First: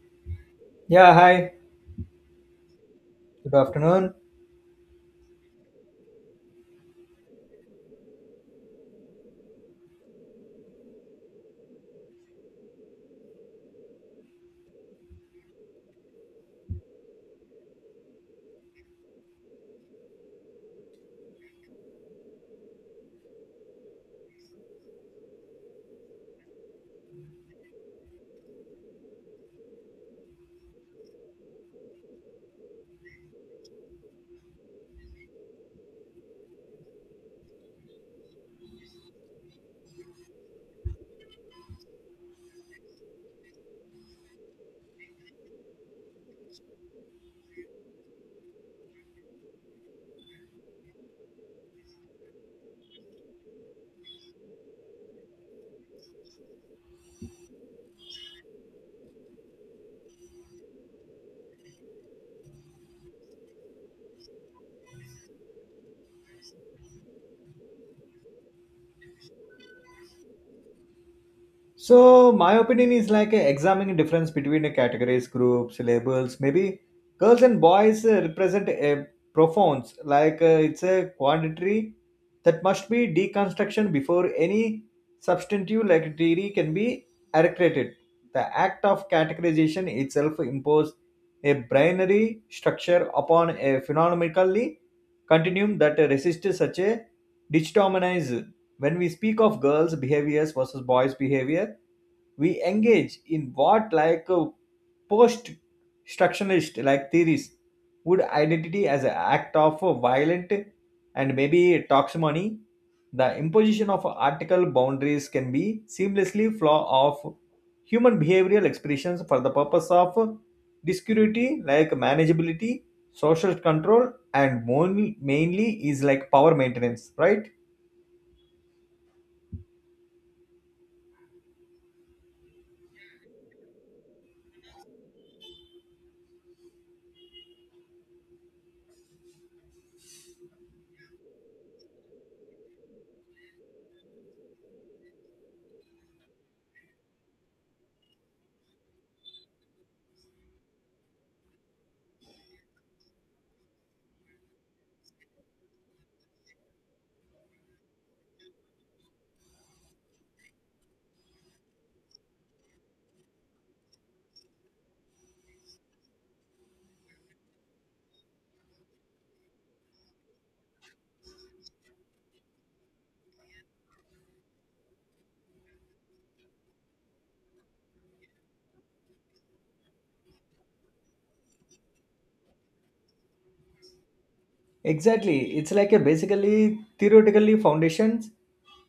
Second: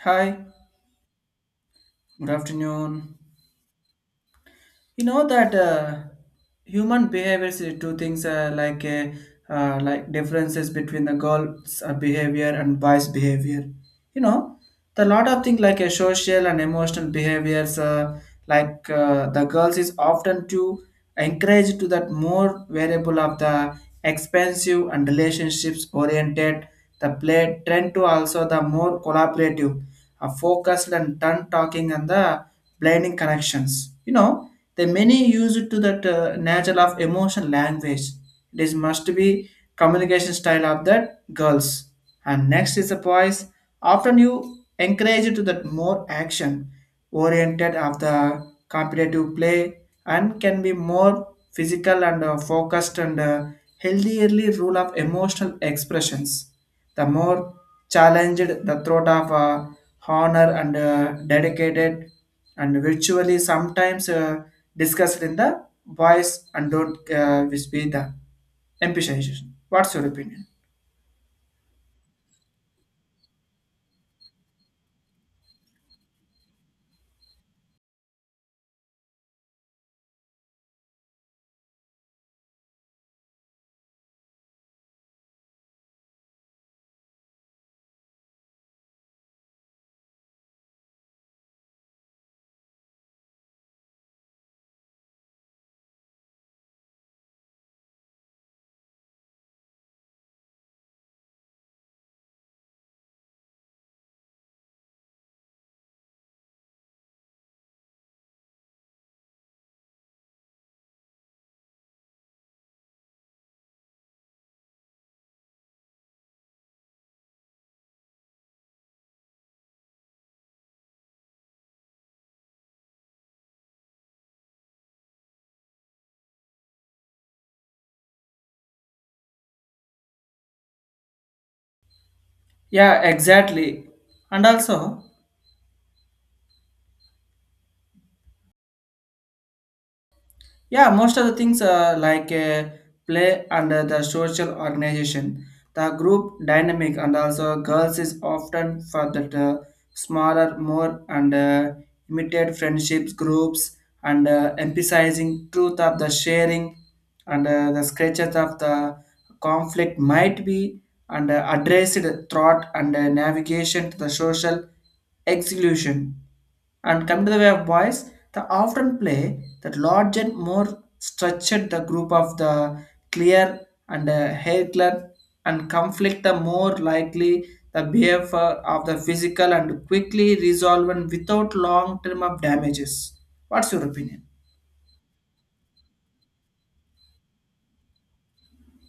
Hi, Yeah, hi. good afternoon. Good afternoon. You know that human behaviors is two things like differences between the girls' behavior and boys' behavior. You know, the lot of things like social and emotional behaviors the girls is often to encourage to that more variable of the expensive and relationships oriented. The play tend to also the more collaborative focused and tongue talking and the blinding connections. You know, the many use it to that nature of emotion language. It is must be communication style of that girls. And next is the boys. Often you encourage it to that more action oriented of the competitive play and can be more physical and focused and healthierly rule of emotional expressions. The more challenged the throat of honor and dedicated and virtually sometimes discussed in the voice and don't which be the emphasization. What's your opinion? So my opinion is like examining difference between the categories, groups, labels. Maybe girls and boys represent a profounds it's a quantity that must be deconstruction before any substantive like theory can be accredited. The act of categorization itself imposes a binary structure upon a phenomenologically continuum that resists such a determinism. When we speak of girls' behaviors versus boys' behavior, we engage in what like post structuralist like theories would identity as an act of a violent and maybe toximony, the imposition of article boundaries can be seamlessly flaw of human behavioral expressions for the purpose of discurity like manageability, social control, and mainly is like power maintenance, right? Yeah, exactly. And also, yeah, most of the things play under the social organization, the group dynamic, and also girls is often for that smaller, more and immediate friendships groups, and emphasizing truth of the sharing, and the sketches of the conflict might be and addressed thought and navigation to the social exclusion and come to the way of boys, the often play that large and more structured the group of the clear and hatred and conflict the more likely the behavior of the physical and quickly resolve and without long term of damages. What's your opinion? Exactly. It's like a basically theoretically foundations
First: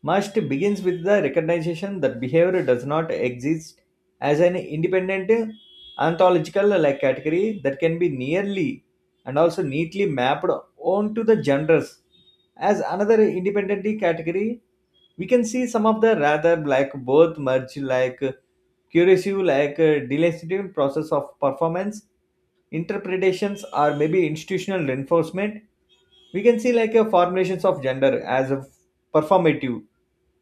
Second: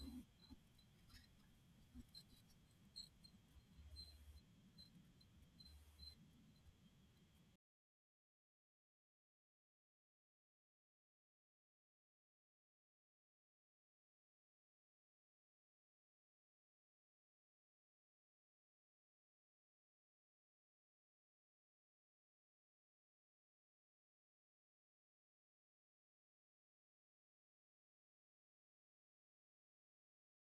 must begins with the recognition that behavior does not exist as an independent ontological like category that can be nearly and also neatly mapped onto the genders. As another independently category, we can see some of the rather like both merge like curious like delective process of performance interpretations or maybe institutional reinforcement. We can see like a formulations of gender as a performative,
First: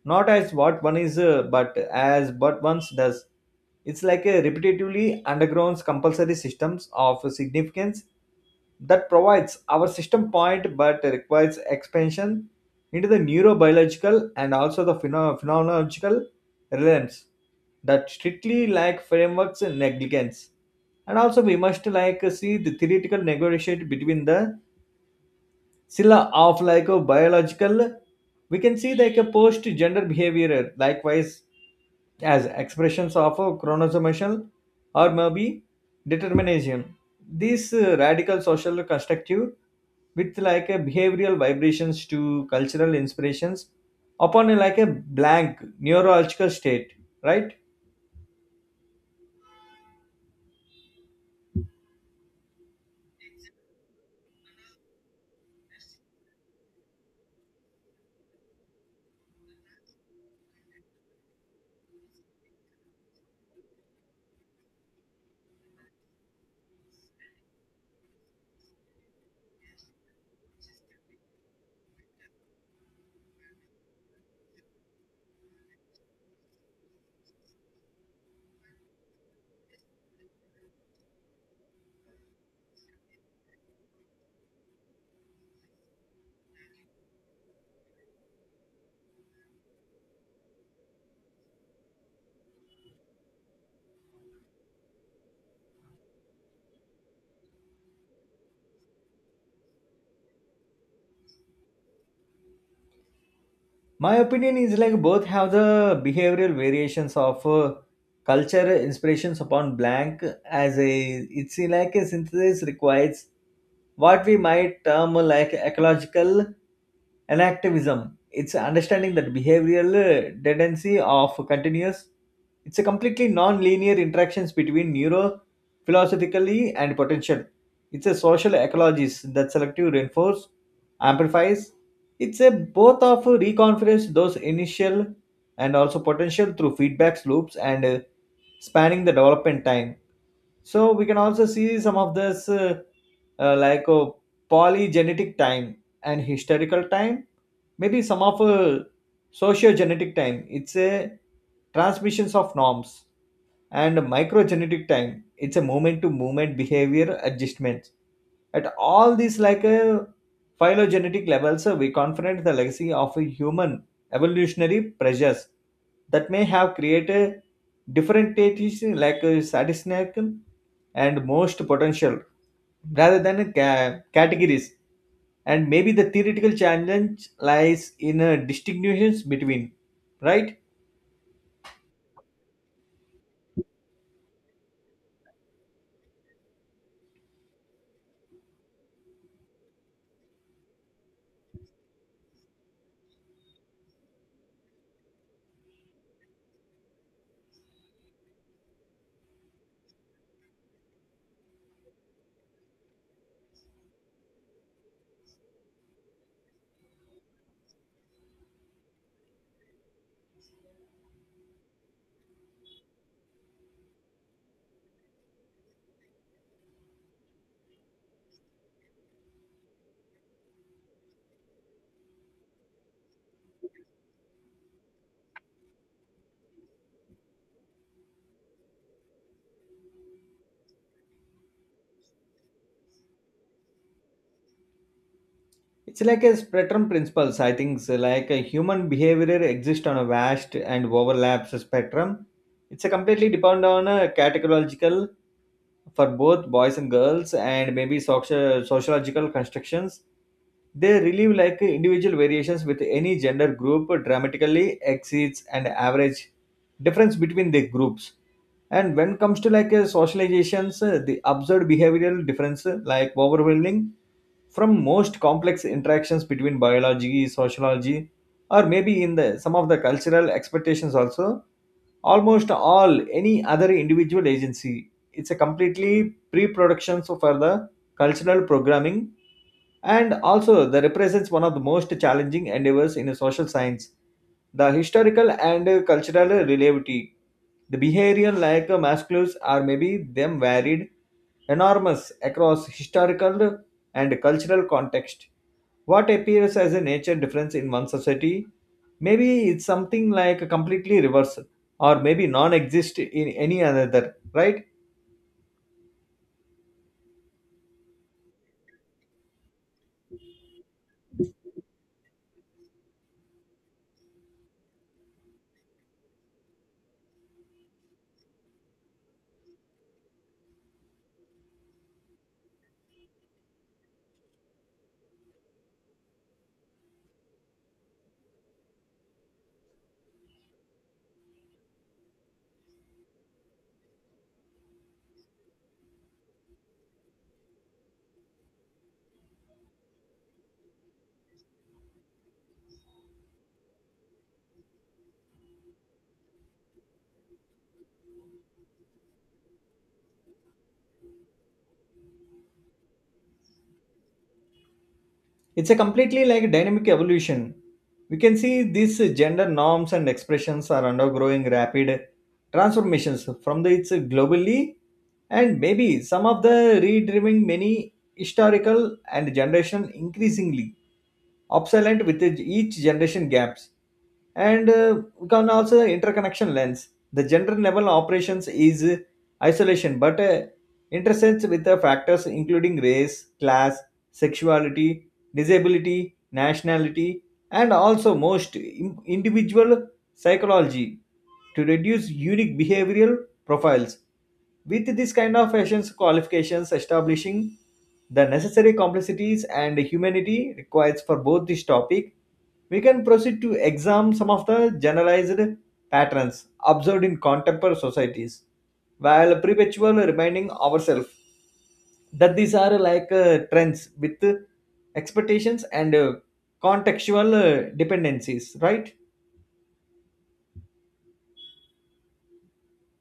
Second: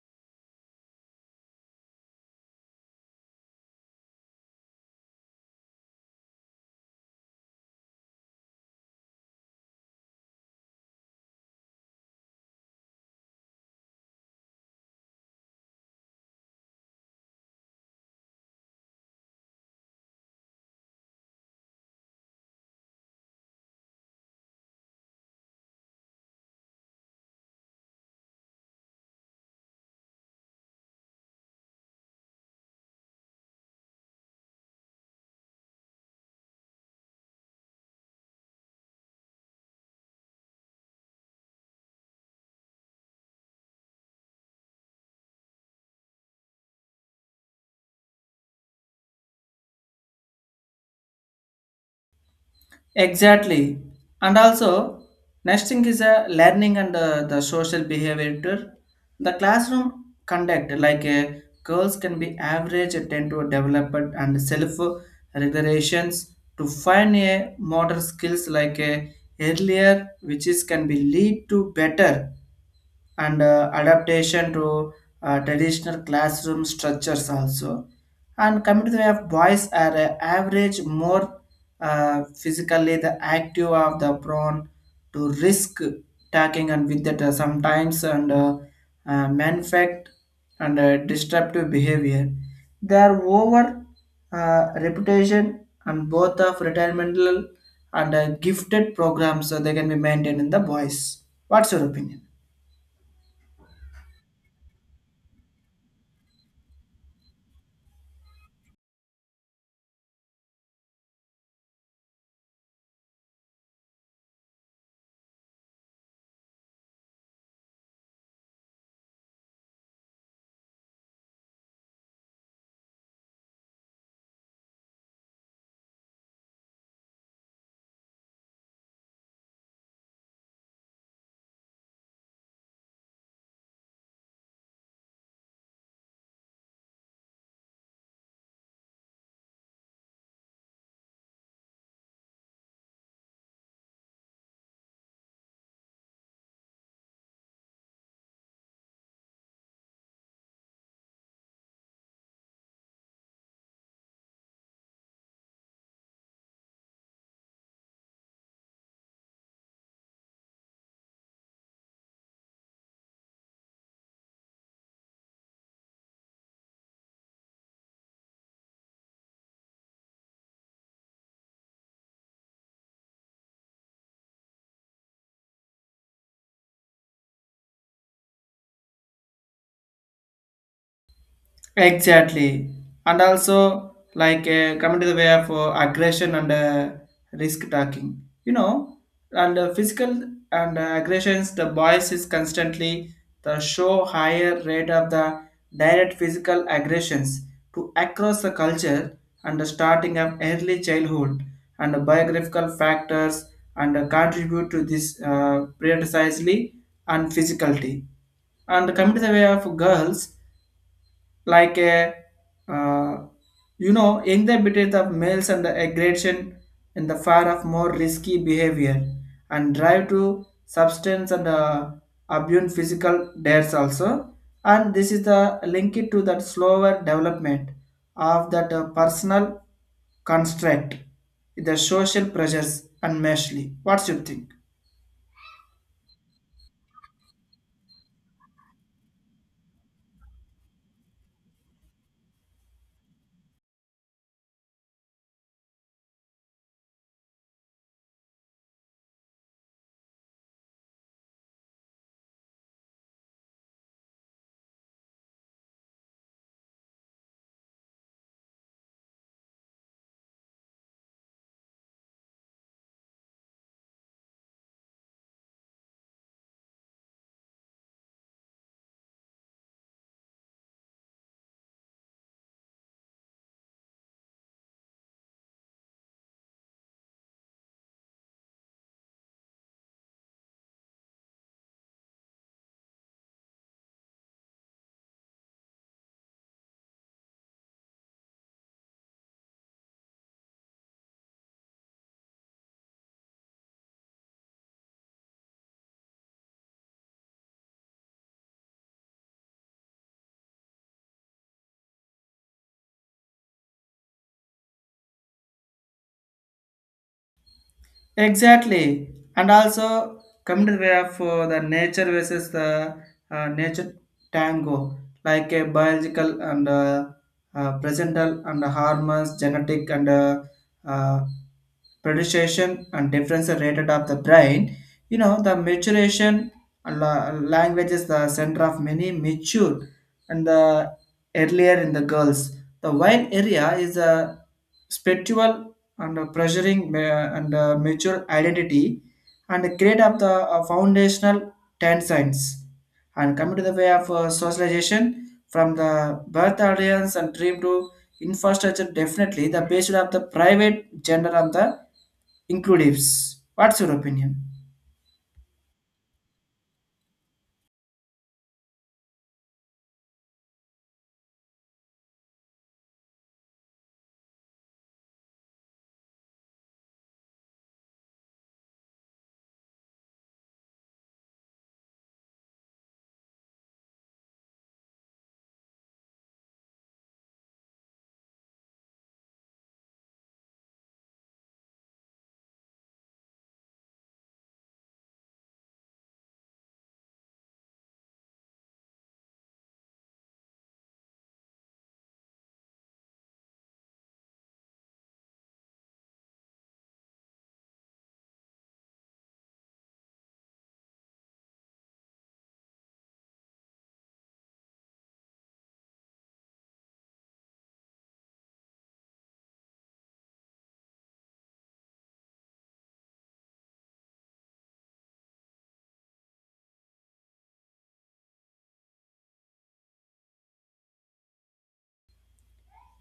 not as what one is but as what one does. It's like a repetitively undergrounds compulsory systems of significance that provides our system point but requires expansion into the neurobiological and also the phenomenological realms that strictly lack frameworks and negligence. And also we must like see the theoretical negotiation between the sila of like a biological, we can see like a post gender behavior likewise as expressions of a chromosomal or maybe determinism. These radical social constructive with like a behavioral vibrations to cultural inspirations upon a like a blank neurological state, right? Exactly. And also, next thing is a learning and the social behavior too. The classroom conduct, like girls can be average, tend to develop it and self regulations to find a motor skills like earlier, which is can be lead to better and adaptation to traditional classroom structures also. And coming to the way of boys are average more physically the active of the prone to risk tagging and with that sometimes and manufactured and disruptive behavior. Their over reputation and both of retirement and gifted programs so they can be maintained in the boys. What's your opinion? My opinion is like both have the behavioral variations of culture inspirations upon blank as a it's like a synthesis requires what we might term like ecological an activism. It's understanding that behavioral tendency of continuous, it's a completely non-linear interactions between neuro philosophically and potential, it's a social ecologies that selective reinforce amplifies. It's a both of reconference those initial and also potential through feedback loops and spanning the development time. So we can also see some of this uh, like uh, polygenetic time and historical time, maybe some of sociogenetic time, it's a transmissions of norms, and microgenetic time, it's a moment to moment behavior adjustments. At all these like a phylogenetic levels we confront the legacy of a human evolutionary pressures that may have created different deities like a satisfaction and most potential rather than a categories. And maybe the theoretical challenge lies in a distinguishes between, right. Exactly. And also, like, coming to the way of aggression and risk taking, you know, and physical and aggressions, the boys is constantly the show higher rate of the direct physical aggressions to across the culture and the starting of early childhood and the biographical factors and contribute to this precisely and physicality and coming to the way of girls like a uh, you know in the between the males and the aggression in the far of more risky behavior and drive to substance and abuse physical dares also, and this is the link it to that slower development of that personal construct, the social pressures and meshly. What's your think? It's like a spectrum principles, I think. So like a human behavior exists on a vast and overlaps spectrum. It's a completely depend on a categorical for both boys and girls and maybe sociological constructions, they relieve like individual variations with any gender group dramatically exceeds an average difference between the groups. And when it comes to like socializations, the observed behavioral difference like overwhelming from most complex interactions between biology, sociology, or maybe in the some of the cultural expectations also, almost all any other individual agency, it's a completely pre-production so for the cultural programming. And also the represents one of the most challenging endeavors in a social science, the historical and cultural relativity, the behavior like masculines are maybe them varied enormous across historical and cultural context. What appears as a nature difference in one society maybe it's something like a completely reversal or maybe non-exist in any other, right. Exactly, and also come to the way of the nature versus the nature tango, like a biological and presental and hormones, genetic and uh, predisposition and differential rated of the brain. You know, the maturation and language is the center of many mature and the earlier in the girls. The wine area is a spiritual and a pressuring and a mature identity and the create of the foundational tensines and coming to the way of socialization from the birth audience and dream to infrastructure definitely the basis of the private gender and the inclusives. What's your opinion? It's a completely like a dynamic evolution. We can see these gender norms and expressions are undergoing rapid transformations from the it's globally, and maybe some of the redriving many historical and generation increasingly obsolete with each generation gaps. And we can also interconnection lens the gender level operations is isolation but intersects with the factors including race, class, sexuality, disability, nationality, and also most individual psychology to reduce unique behavioral profiles. With this kind of fashion qualifications, establishing the necessary complexities and humanity required for both this topic, we can proceed to examine some of the generalized patterns observed in contemporary societies, while perpetually reminding ourselves that these are like trends with expectations and contextual dependencies, right?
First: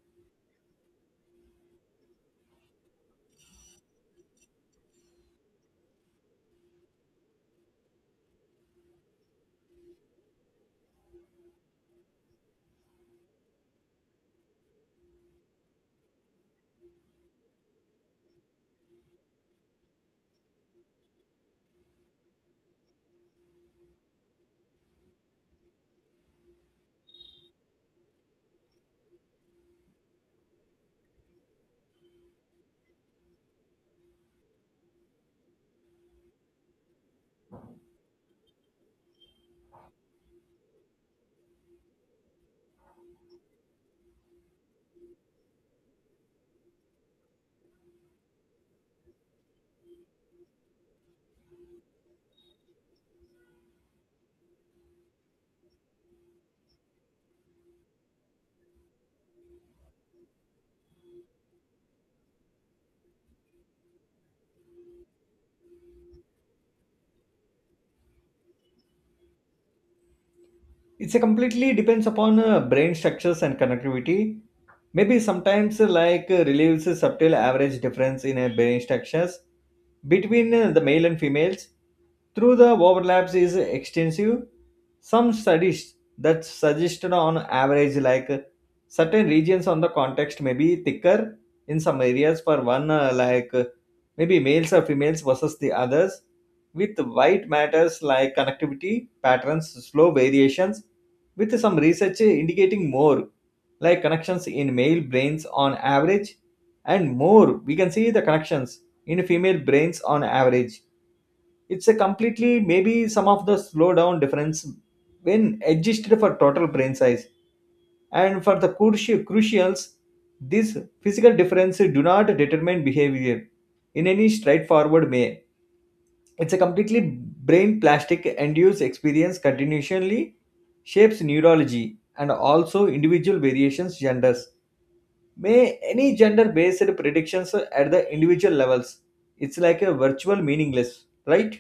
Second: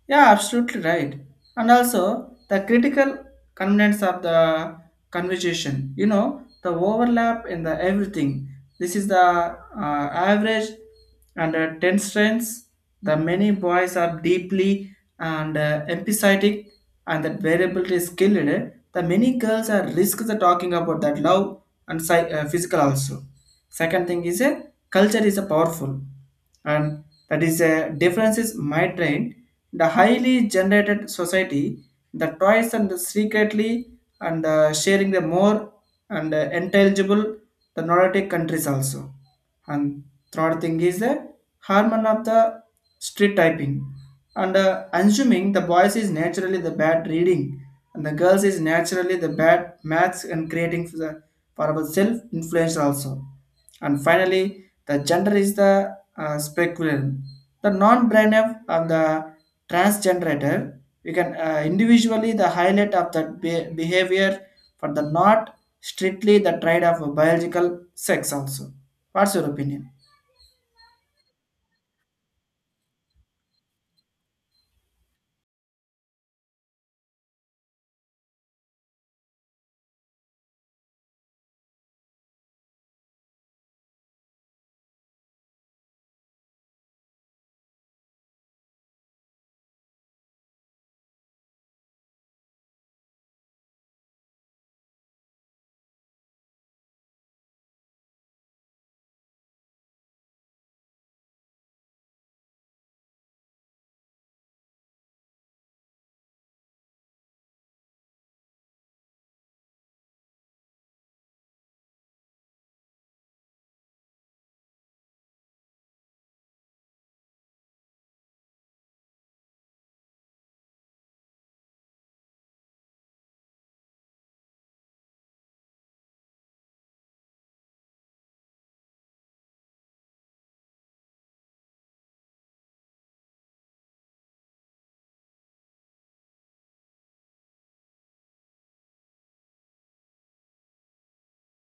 Yeah, absolutely right. And also the critical components of the conversation. You know the overlap in the everything. This is the average and ten strengths. The many boys are deeply and empathetic, and that variability is skilled. The many girls are risk the talking about that love and physical also. Second thing is a culture is a powerful and that is a differences might drain the highly generated society, the toys and secretly and sharing the more and intelligible the nordic countries also, and third thing is the hormone of the street typing and assuming the boys is naturally the bad reading and the girls is naturally the bad maths and creating for the for our self influence also, and finally the gender is the speculum the non-brain of the transgenerator, we can individually the highlight of that behavior for the not strictly the trade of biological sex also. What's your opinion? It's a completely depends upon brain structures and connectivity. Maybe sometimes relieves a subtle average difference in brain structures between the male and females through the overlaps is extensive. Some studies that suggested on average like certain regions on the context may be thicker in some areas for one maybe males or females versus the others, with white matters like connectivity patterns slow variations, with some research indicating more like connections in male brains on average, and more we can see the connections in female brains on average. It's a completely maybe some of the slowdown difference when adjusted for total brain size, and for the crucials, these physical differences do not determine behavior in any straightforward way. It's a completely brain plastic induced experience continually shapes neurology and also individual variations genders. May any gender based predictions at the individual levels. It's like a virtual meaningless, right?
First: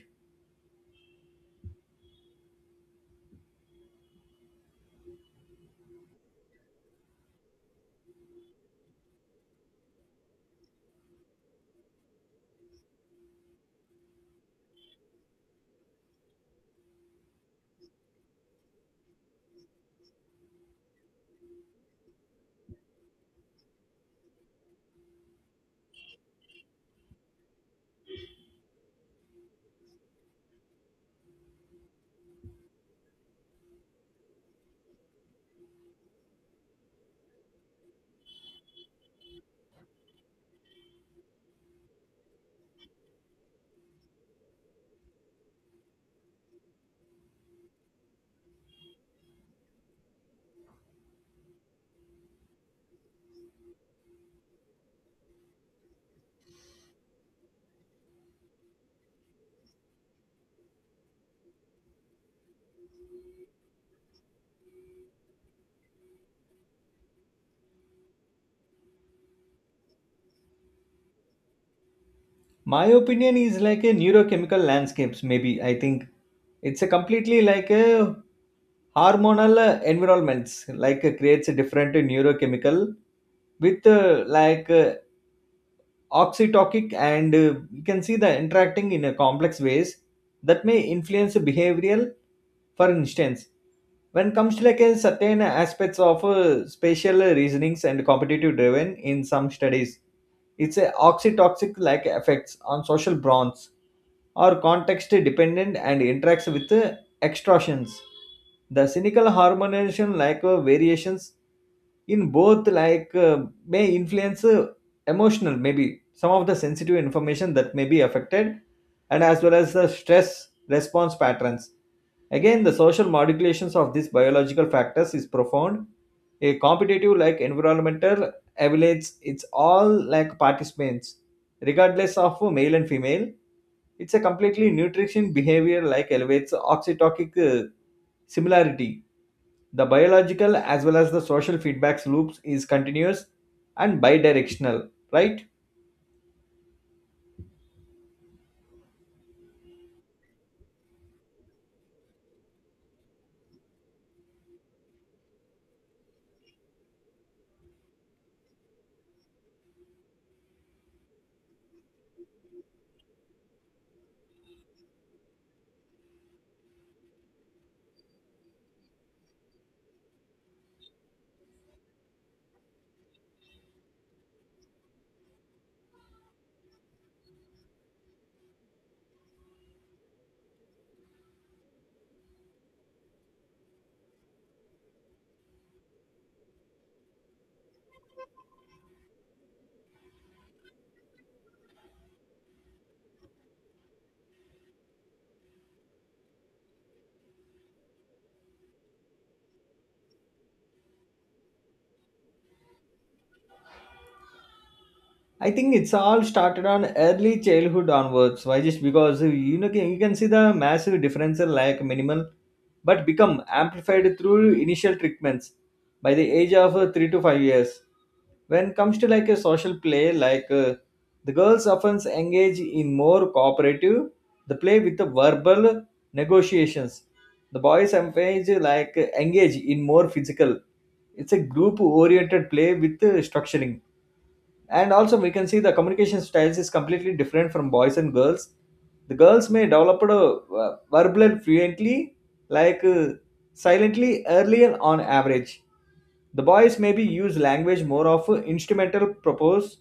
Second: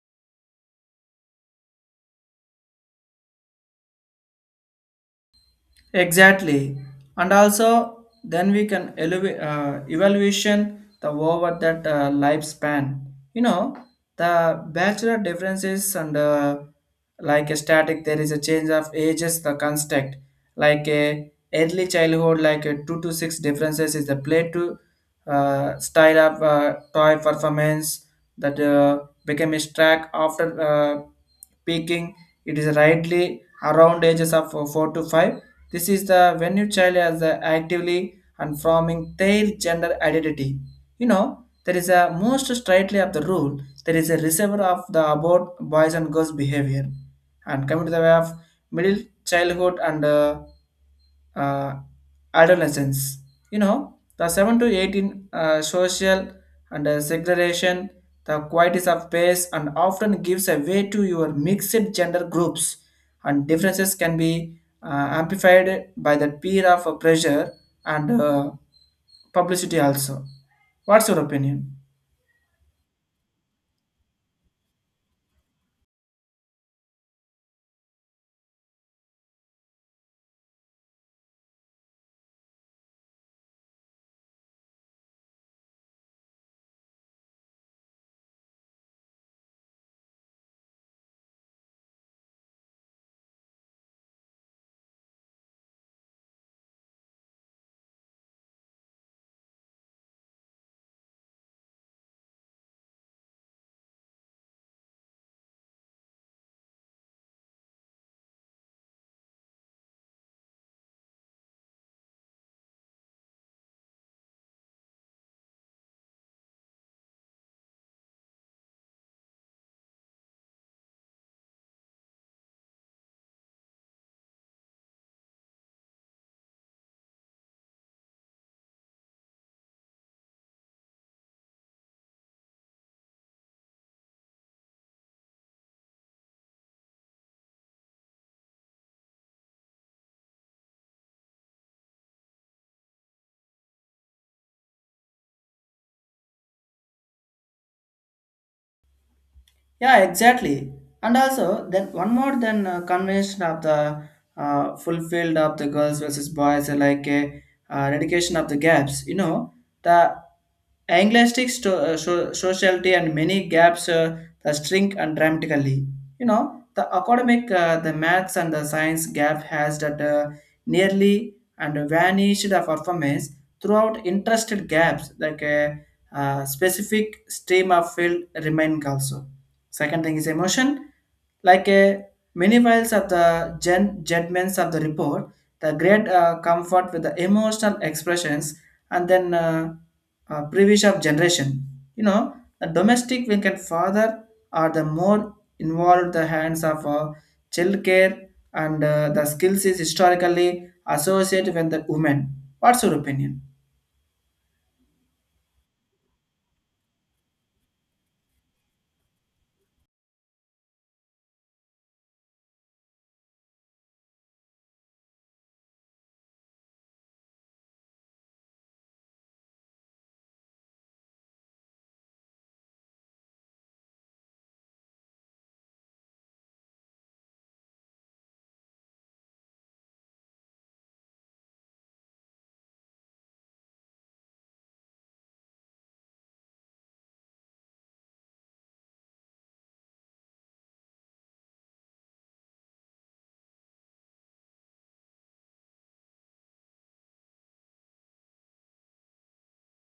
Exactly. And also, then we can evaluation the over that lifespan. You know, the bachelor differences and like a static, there is a change of ages, the construct. Like a early childhood, like a two to six differences is the play to style of toy performance that became a track after peaking. It is rightly around ages of four to five, this is the when your child is actively and forming their gender identity. You know, there is a most strictly of the rule, there is a receiver of the about boys and girls behavior. And coming to the way of middle childhood and uh, adolescence. You know, the 7 to 18 social and segregation, the qualities of space, and often gives a way to your mixed gender groups, and differences can be amplified by the peer of pressure and publicity also. What's your opinion? My opinion is like a neurochemical landscapes, maybe I think. It's a completely like a hormonal environments, like creates a different neurochemical with oxytotic and you can see the interacting in a complex ways that may influence behavioral. For instance, when comes to like a certain aspects of spatial reasonings and competitive driven in some studies, it's a oxytoxic like effects on social bonds or context dependent and interacts with extortions. The cynical harmonization like variations in both like may influence emotional, maybe some of the sensitive information that may be affected, and as well as the stress response patterns. Again, the social modulations of these biological factors is profound. A competitive like environmental evaluates it's all like participants regardless of male and female. It's a completely nutrition behavior like elevates oxytotic similarity. The biological as well as the social feedbacks loops is continuous and bidirectional, right? Yeah, exactly. And also, then one more than convention of the fulfilled of the girls versus boys, like a dedication of the gaps. You know, the sociality and many gaps the shrink and dramatically. You know, the academic, the maths and the science gap has that nearly and vanished the performance throughout interested gaps like a specific stream of field remain also. Second thing is emotion, like a many files of the judgments of the report, the great comfort with the emotional expressions, and then previous of generation. You know, the domestic we can father are the more involved the hands of child care and the skills is historically associated with the women. What's your opinion? I think it's all started on early childhood onwards. Why? Just because, you know, you can see the massive difference in like minimal, but become amplified through initial treatments by the age of 3 to 5 years. When it comes to like a social play, like the girls often engage in more cooperative, the play with the verbal negotiations. The boys engage in more physical. It's a group oriented play with structuring. And also we can see the communication styles is completely different from boys and girls. The girls may develop a verbal and fluently like uh, silently earlier on average. The boys maybe use language more of instrumental propose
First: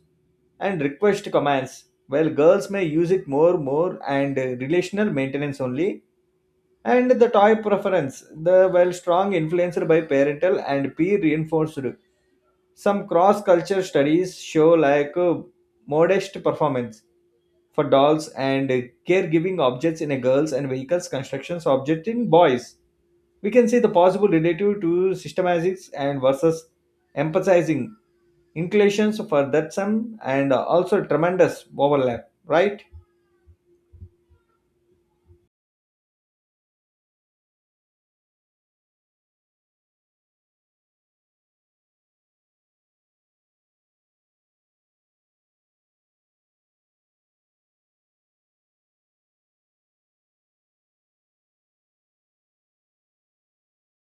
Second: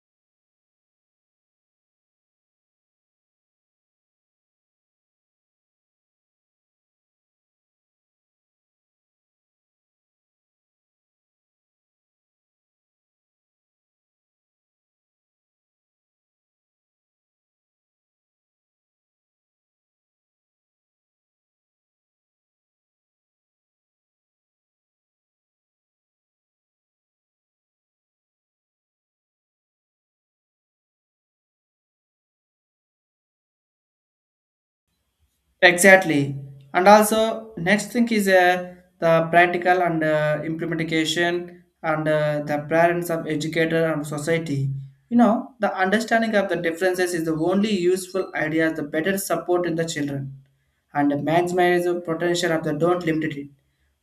and request commands, while girls may use it more and relational maintenance only. And the toy preference the well strong influenced by parental and peer reinforced. Some cross-culture studies show like modest performance for dolls and caregiving objects in a girls and vehicles constructions object in boys. We can see the possible relative to systematics and versus emphasizing inclinations for that sum and also tremendous overlap, right? Exactly. And also, next thing is the practical and implementation and the parents of educator and society. You know, the understanding of the differences is the only useful idea, the better support in the children and maximize the potential of the don't limit it.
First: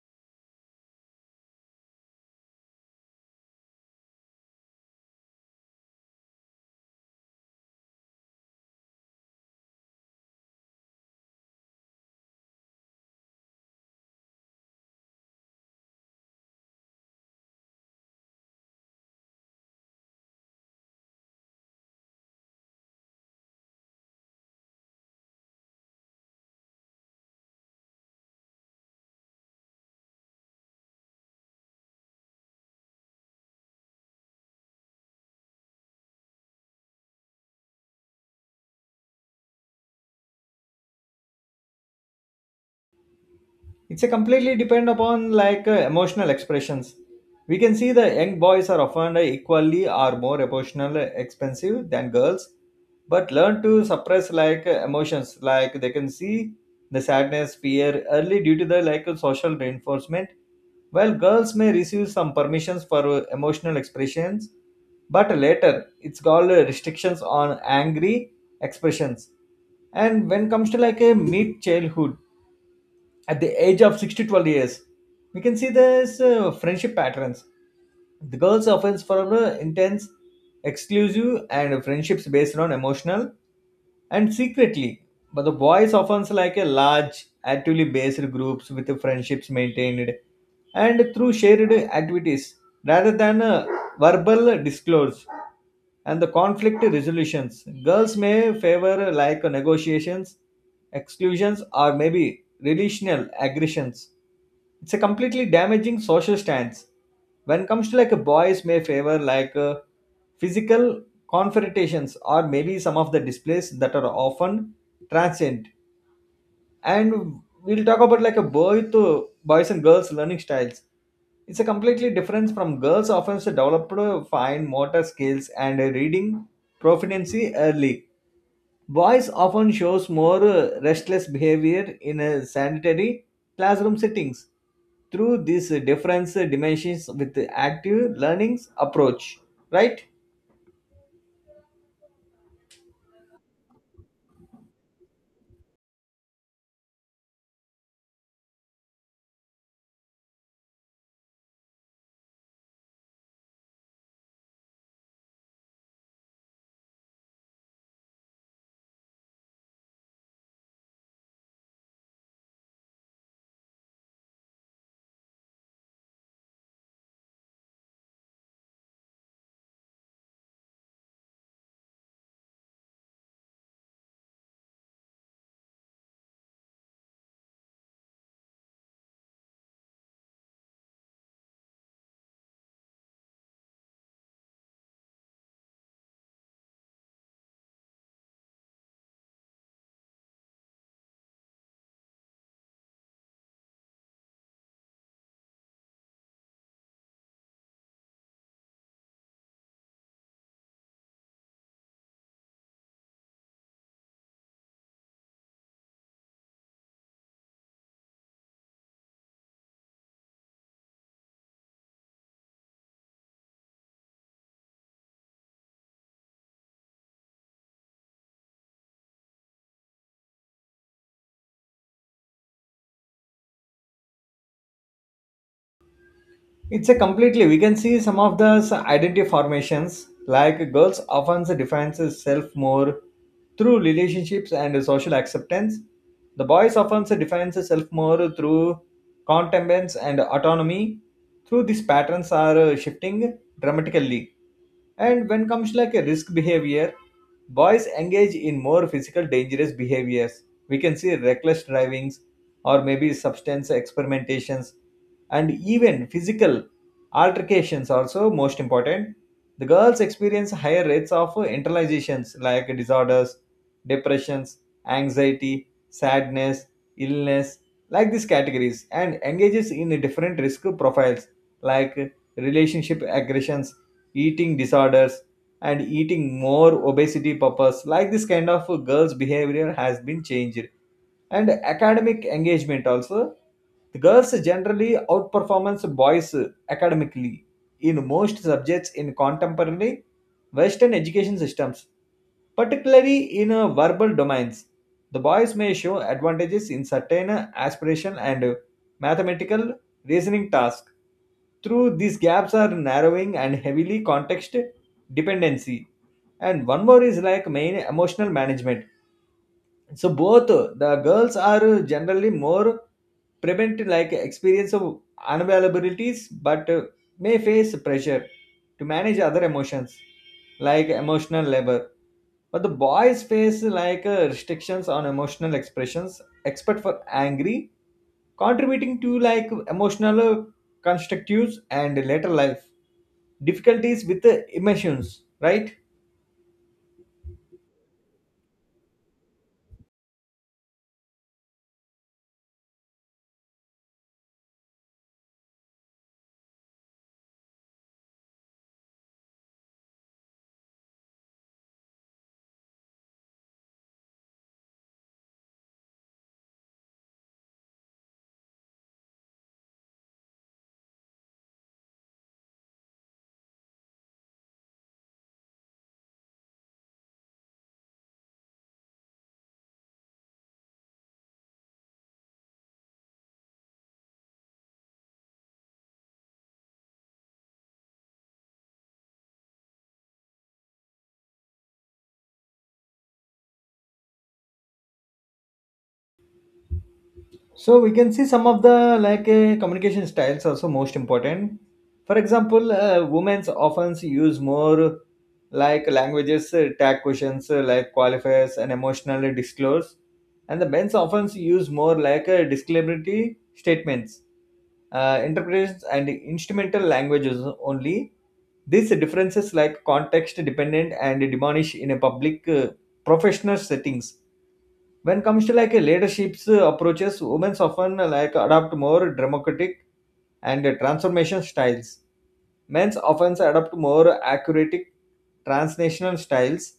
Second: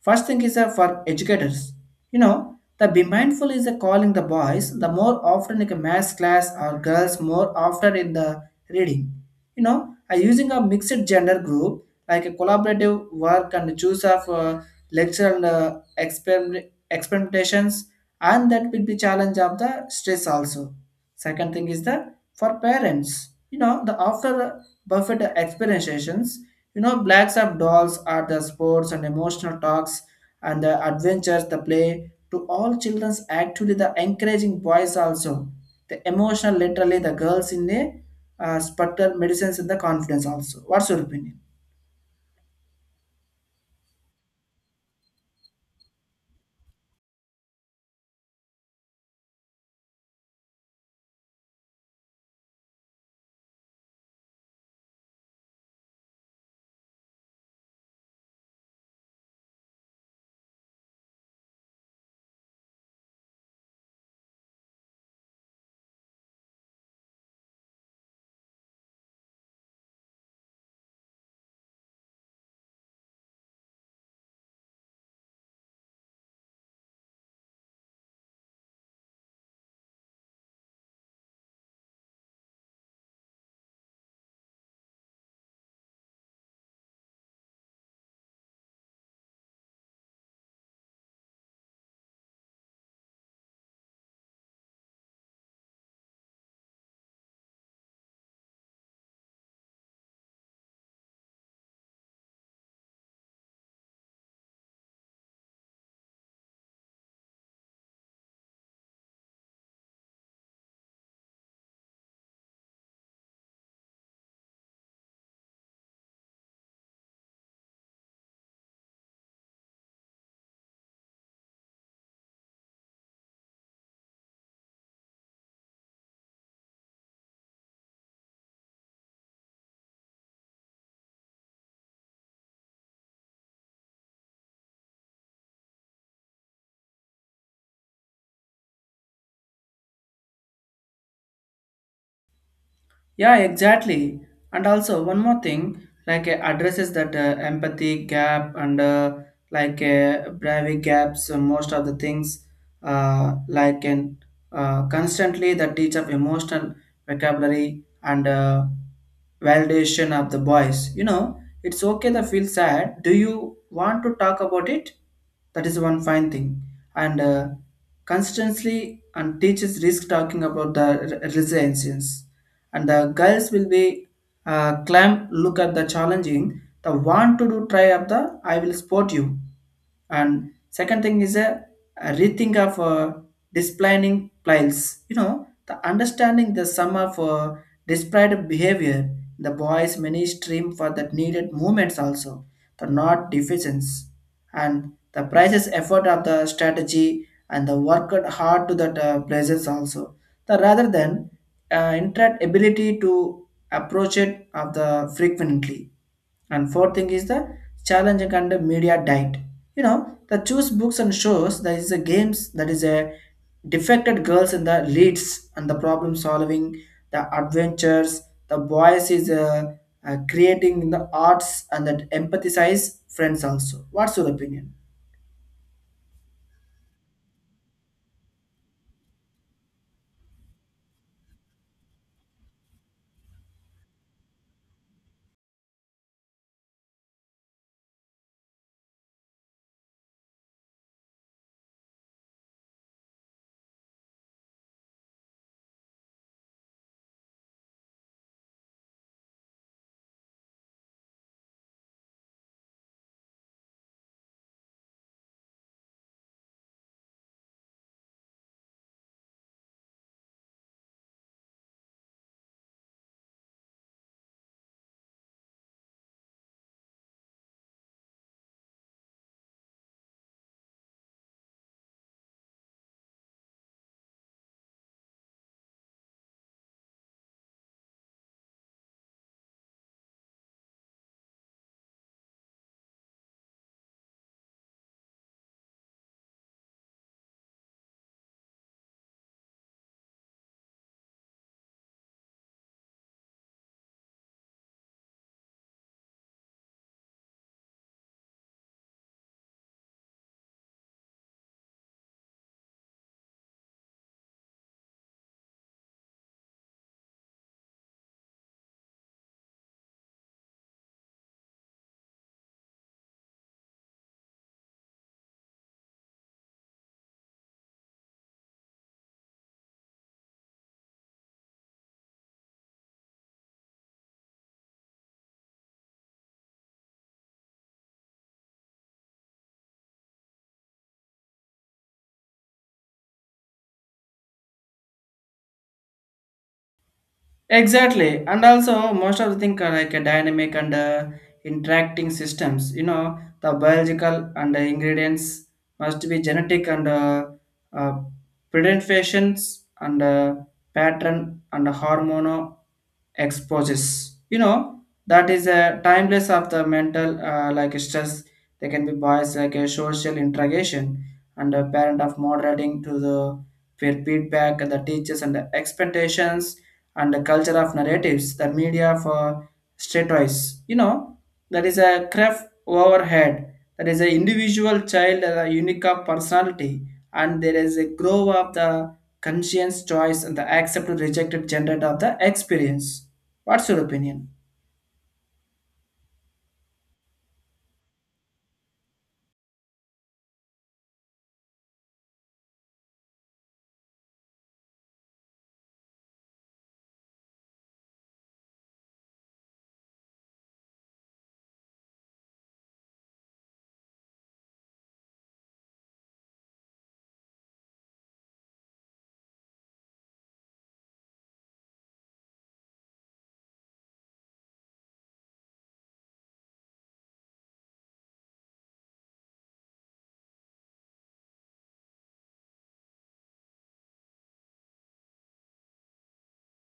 First thing is for educators. You know, the be mindful is calling the boys the more often in a math class or girls more often in the reading. You know, I using a mixed gender group like a collaborative work and choose of lecture and experimentations, and that will be challenge of the stress also. Second thing is the for parents, you know, the after Buffett experimentations, you know, blacks of dolls are the sports and emotional talks and the adventures the play to all children's actually the encouraging boys also the emotional literally the girls in the spectral medicines in the confidence also. What's your opinion? It's a completely depend upon like emotional expressions. We can see the young boys are often equally or more emotional expensive than girls, but learn to suppress like emotions like they can see the sadness fear early due to the like social reinforcement, while girls may receive some permissions for emotional expressions, but later it's called restrictions on angry expressions. And when comes to like a mid childhood at the age of 6 to 12 years, we can see this friendship patterns. The girls often form intense, exclusive and friendships based on emotional and secretly, but the boys often like a large actively based groups with the friendships maintained and through shared activities rather than verbal disclose. And the conflict resolutions. Girls may favor like negotiations, exclusions, or maybe relational aggressions. It's a completely damaging social stance. When it comes to like a boys may favor like physical confrontations or maybe some of the displays that are often transient. And we'll talk about like a boy to boys and girls learning styles, it's a completely different from girls often develop fine motor skills and a reading proficiency early. Boys often shows more restless behavior in a sanitary classroom settings through these different dimensions with the active learnings approach, right. Yeah, exactly. And also one more thing, like addresses that empathy gap and bravery gaps. Most of the things like in constantly the teach of emotional vocabulary and validation of the boys. You know, it's okay to feel sad. Do you want to talk about it? That is one fine thing. And constantly and teaches risk talking about the resilience, and the girls will be climb look at the challenging, the want to do try up, the I will support you, and second thing is a rethink of displaying pliles, you know, the understanding the sum of displayed behavior, the boys many stream for that needed movements also, the not deficiencies and the prices effort of the strategy and the work hard to that presence also, the rather than internet ability to approach it of the frequently, and fourth thing is the challenging and the media diet. You know, the choose books and shows that is a games that is a defected girls in the leads and the problem solving, the adventures, the boys is creating the arts and that empathize friends also. What's your opinion? It's a completely we can see some of the identity formations like girls often defines self more through relationships and social acceptance. The boys often defines self more through contentments and autonomy. Through these patterns are shifting dramatically. And when comes like a risk behavior, boys engage in more physical dangerous behaviors. We can see reckless drivings or maybe substance experimentations and even physical altercations also most important. The girls experience higher rates of internalizations like disorders, depressions, anxiety, sadness, illness, like these categories and engages in different risk profiles like relationship aggressions, eating disorders, and eating more obesity purpose, like this kind of girls behavior has been changed. And academic engagement also, the girls generally outperformance boys academically in most subjects in contemporary western education systems. Particularly in verbal domains, the boys may show advantages in certain aspiration and mathematical reasoning tasks. Through these gaps are narrowing and heavily context dependency. And one more is like main emotional management. So both the girls are generally more prevent like experience of unavailabilities, but may face pressure to manage other emotions, like emotional labor, but the boys face like restrictions on emotional expressions expert for angry, contributing to like emotional constructives and later life difficulties with the emotions, right? Exactly, and also most of the things are like a dynamic and interacting systems. You know, the biological and the ingredients must be genetic and uh, presentations and pattern and hormonal exposes. You know, that is a timeless of the mental like stress. They can be biased like a social interrogation and a parent of moderating to the peer feedback and the teachers and the expectations and the culture of narratives, the media for stratois. You know, that is a craft overhead. That is an individual child, a unique of personality, and there is a grow of the conscience choice and the accept or rejected gendered of the experience. What's your opinion? So we can see some of the like communication styles also most important. For example, women often use more like languages, tag questions, like qualifiers and emotional disclose, and the men's often use more like disclaimatory statements, interpretations, and instrumental languages only. These differences like context dependent and diminish in a public professional settings. When it comes to like a leadership's approaches, women often like adopt more democratic and transformation styles. Men's often adopt more accurate transnational styles,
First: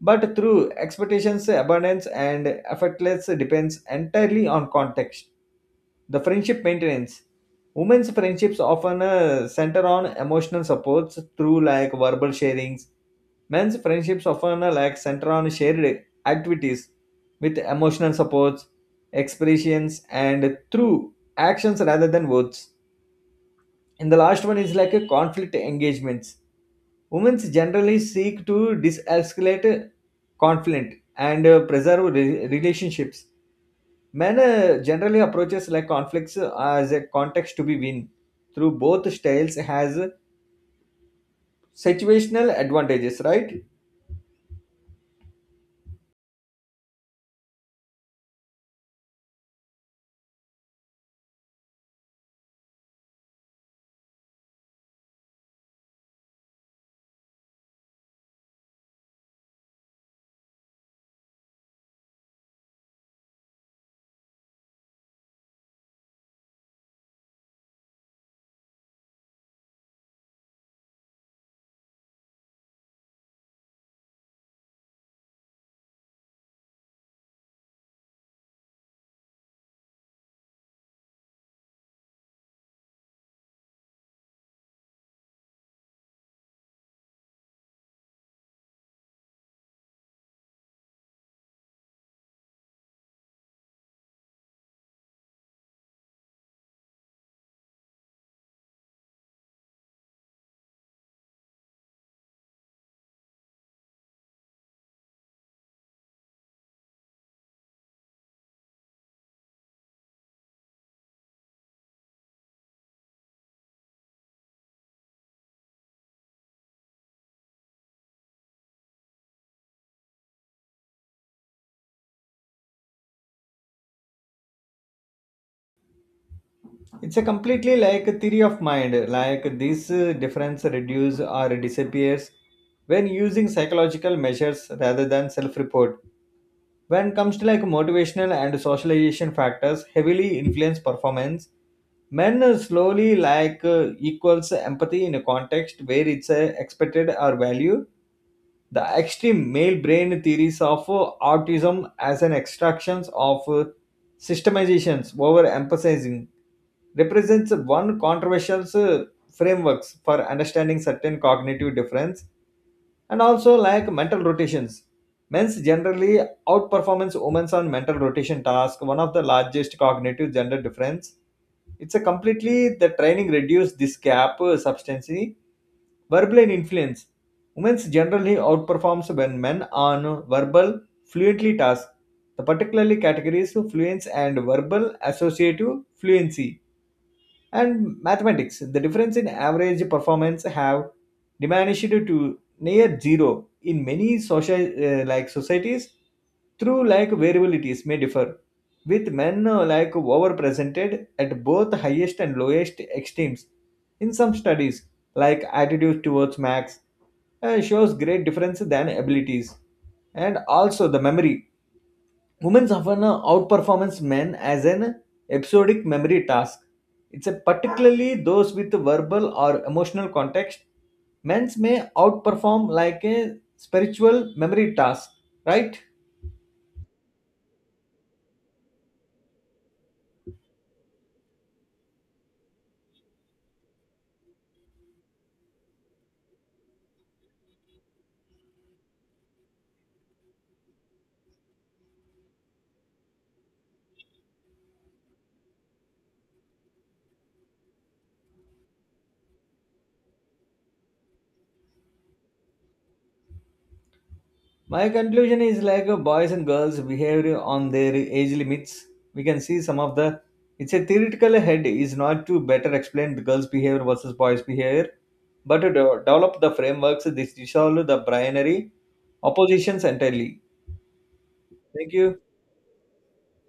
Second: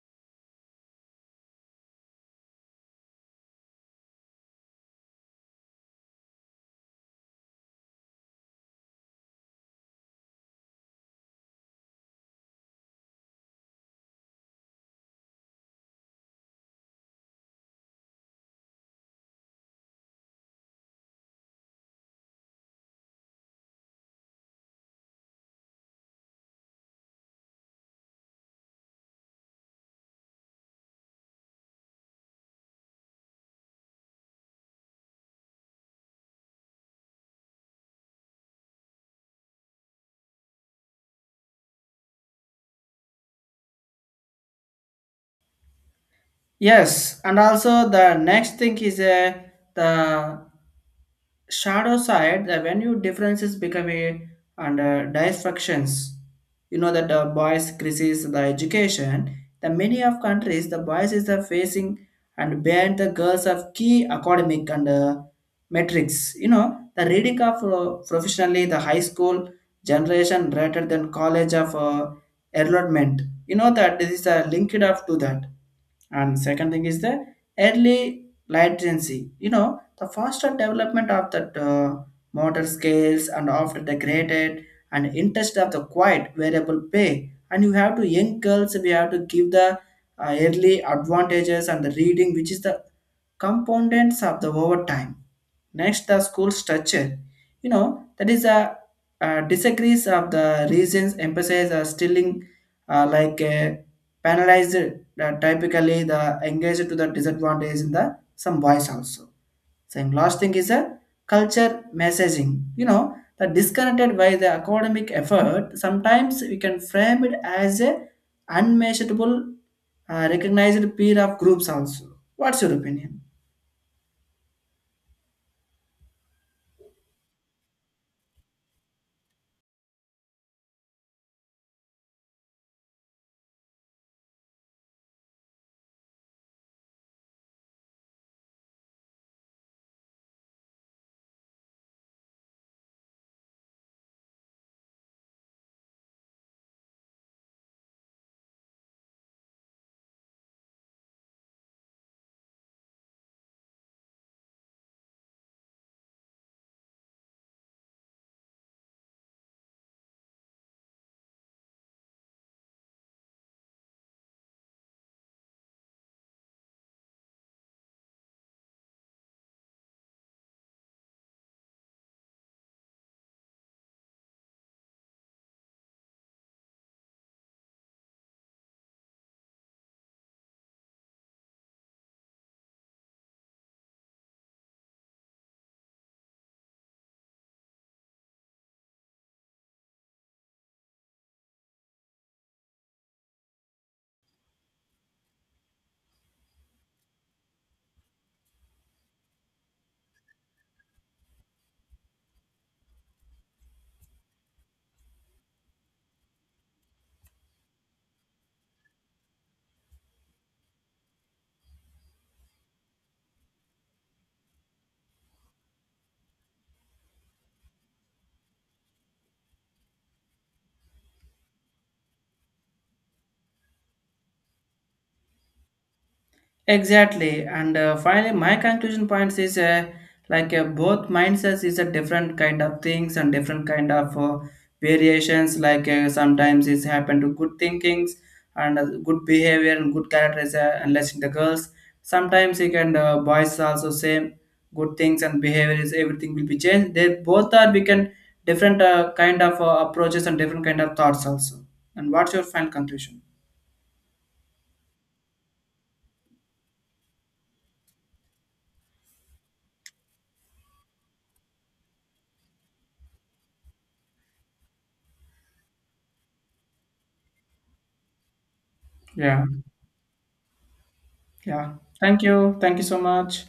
but through expectations, abundance, and effortless depends entirely on context. The friendship maintenance. Women's friendships often center on emotional supports through like verbal sharings. Men's friendships often like center on shared activities with emotional supports, expressions, and through actions rather than words. And the last one is like a conflict engagements. Women generally seek to de-escalate conflict and preserve relationships. Men generally approaches like conflicts as a context to be win through both styles has situational advantages, right? Yes, and also the next thing is the shadow side the venue differences become a and dysfunctions. You know that the boys crisis the education, the many of countries the boys is the facing and behind the girls of key academic and metrics. You know the reading of professionally the high school generation rather than college of enrollment. You know that this is a linked up to that, and second thing is the early latency. You know, the faster development of the motor scales and after the graded and interest of the quiet variable pay. And you have to young girls, we have to give the early advantages and the reading, which is the components of the overtime. Next, the school structure. You know, that is a, disagrees of the reasons emphasize are stilling like a penalized typically the engaged to the disadvantage in the some boys also. Same last thing is a culture messaging. You know, the disconnected by the academic effort, sometimes we can frame it as a unmeasurable recognized peer of groups also. What's your opinion? It's a completely like a theory of mind, like this difference reduce or disappears when using psychological measures rather than self-report. When comes to like motivational and socialization factors heavily influence performance, men slowly like equals empathy in a context where it's expected or valued. The extreme male brain theories of autism as an extraction of systemizations over emphasizing represents one controversial frameworks for understanding certain cognitive difference. And also like mental rotations. Men's generally outperformance women's on mental rotation task, one of the largest cognitive gender difference. It's a completely the training reduced this gap substantially. Verbal influence. Women generally outperforms when men on verbal fluently tasks. The particularly categories of fluence and verbal associative fluency. And mathematics, the difference in average performance have diminished to near zero in many social like societies through like variabilities may differ with men like overrepresented at both highest and lowest extremes in some studies. Like attitude towards max shows great difference than abilities. And also the memory. Women often outperformance men as an episodic memory task. It's a particularly those with verbal or emotional context. Men's may outperform like a spiritual memory task, right? Exactly, and finally, my conclusion points is both mindsets is a different kind of things and different kind of variations. Like sometimes it's happen to good thinkings and good behavior and good characters, unless in the girls. Sometimes you can boys also same good things and behavior is everything will be changed. They both are we can different kind of approaches and different kind of thoughts also. And what's your final conclusion? My conclusion is like boys and girls behavior on their age limits. We can see some of the. It's a theoretical head is not to better explain the girls' behavior versus boys' behavior, but to develop the frameworks that dissolve the binary Yeah, oppositions entirely. yeah. Thank you. Thank you. Thank you so much.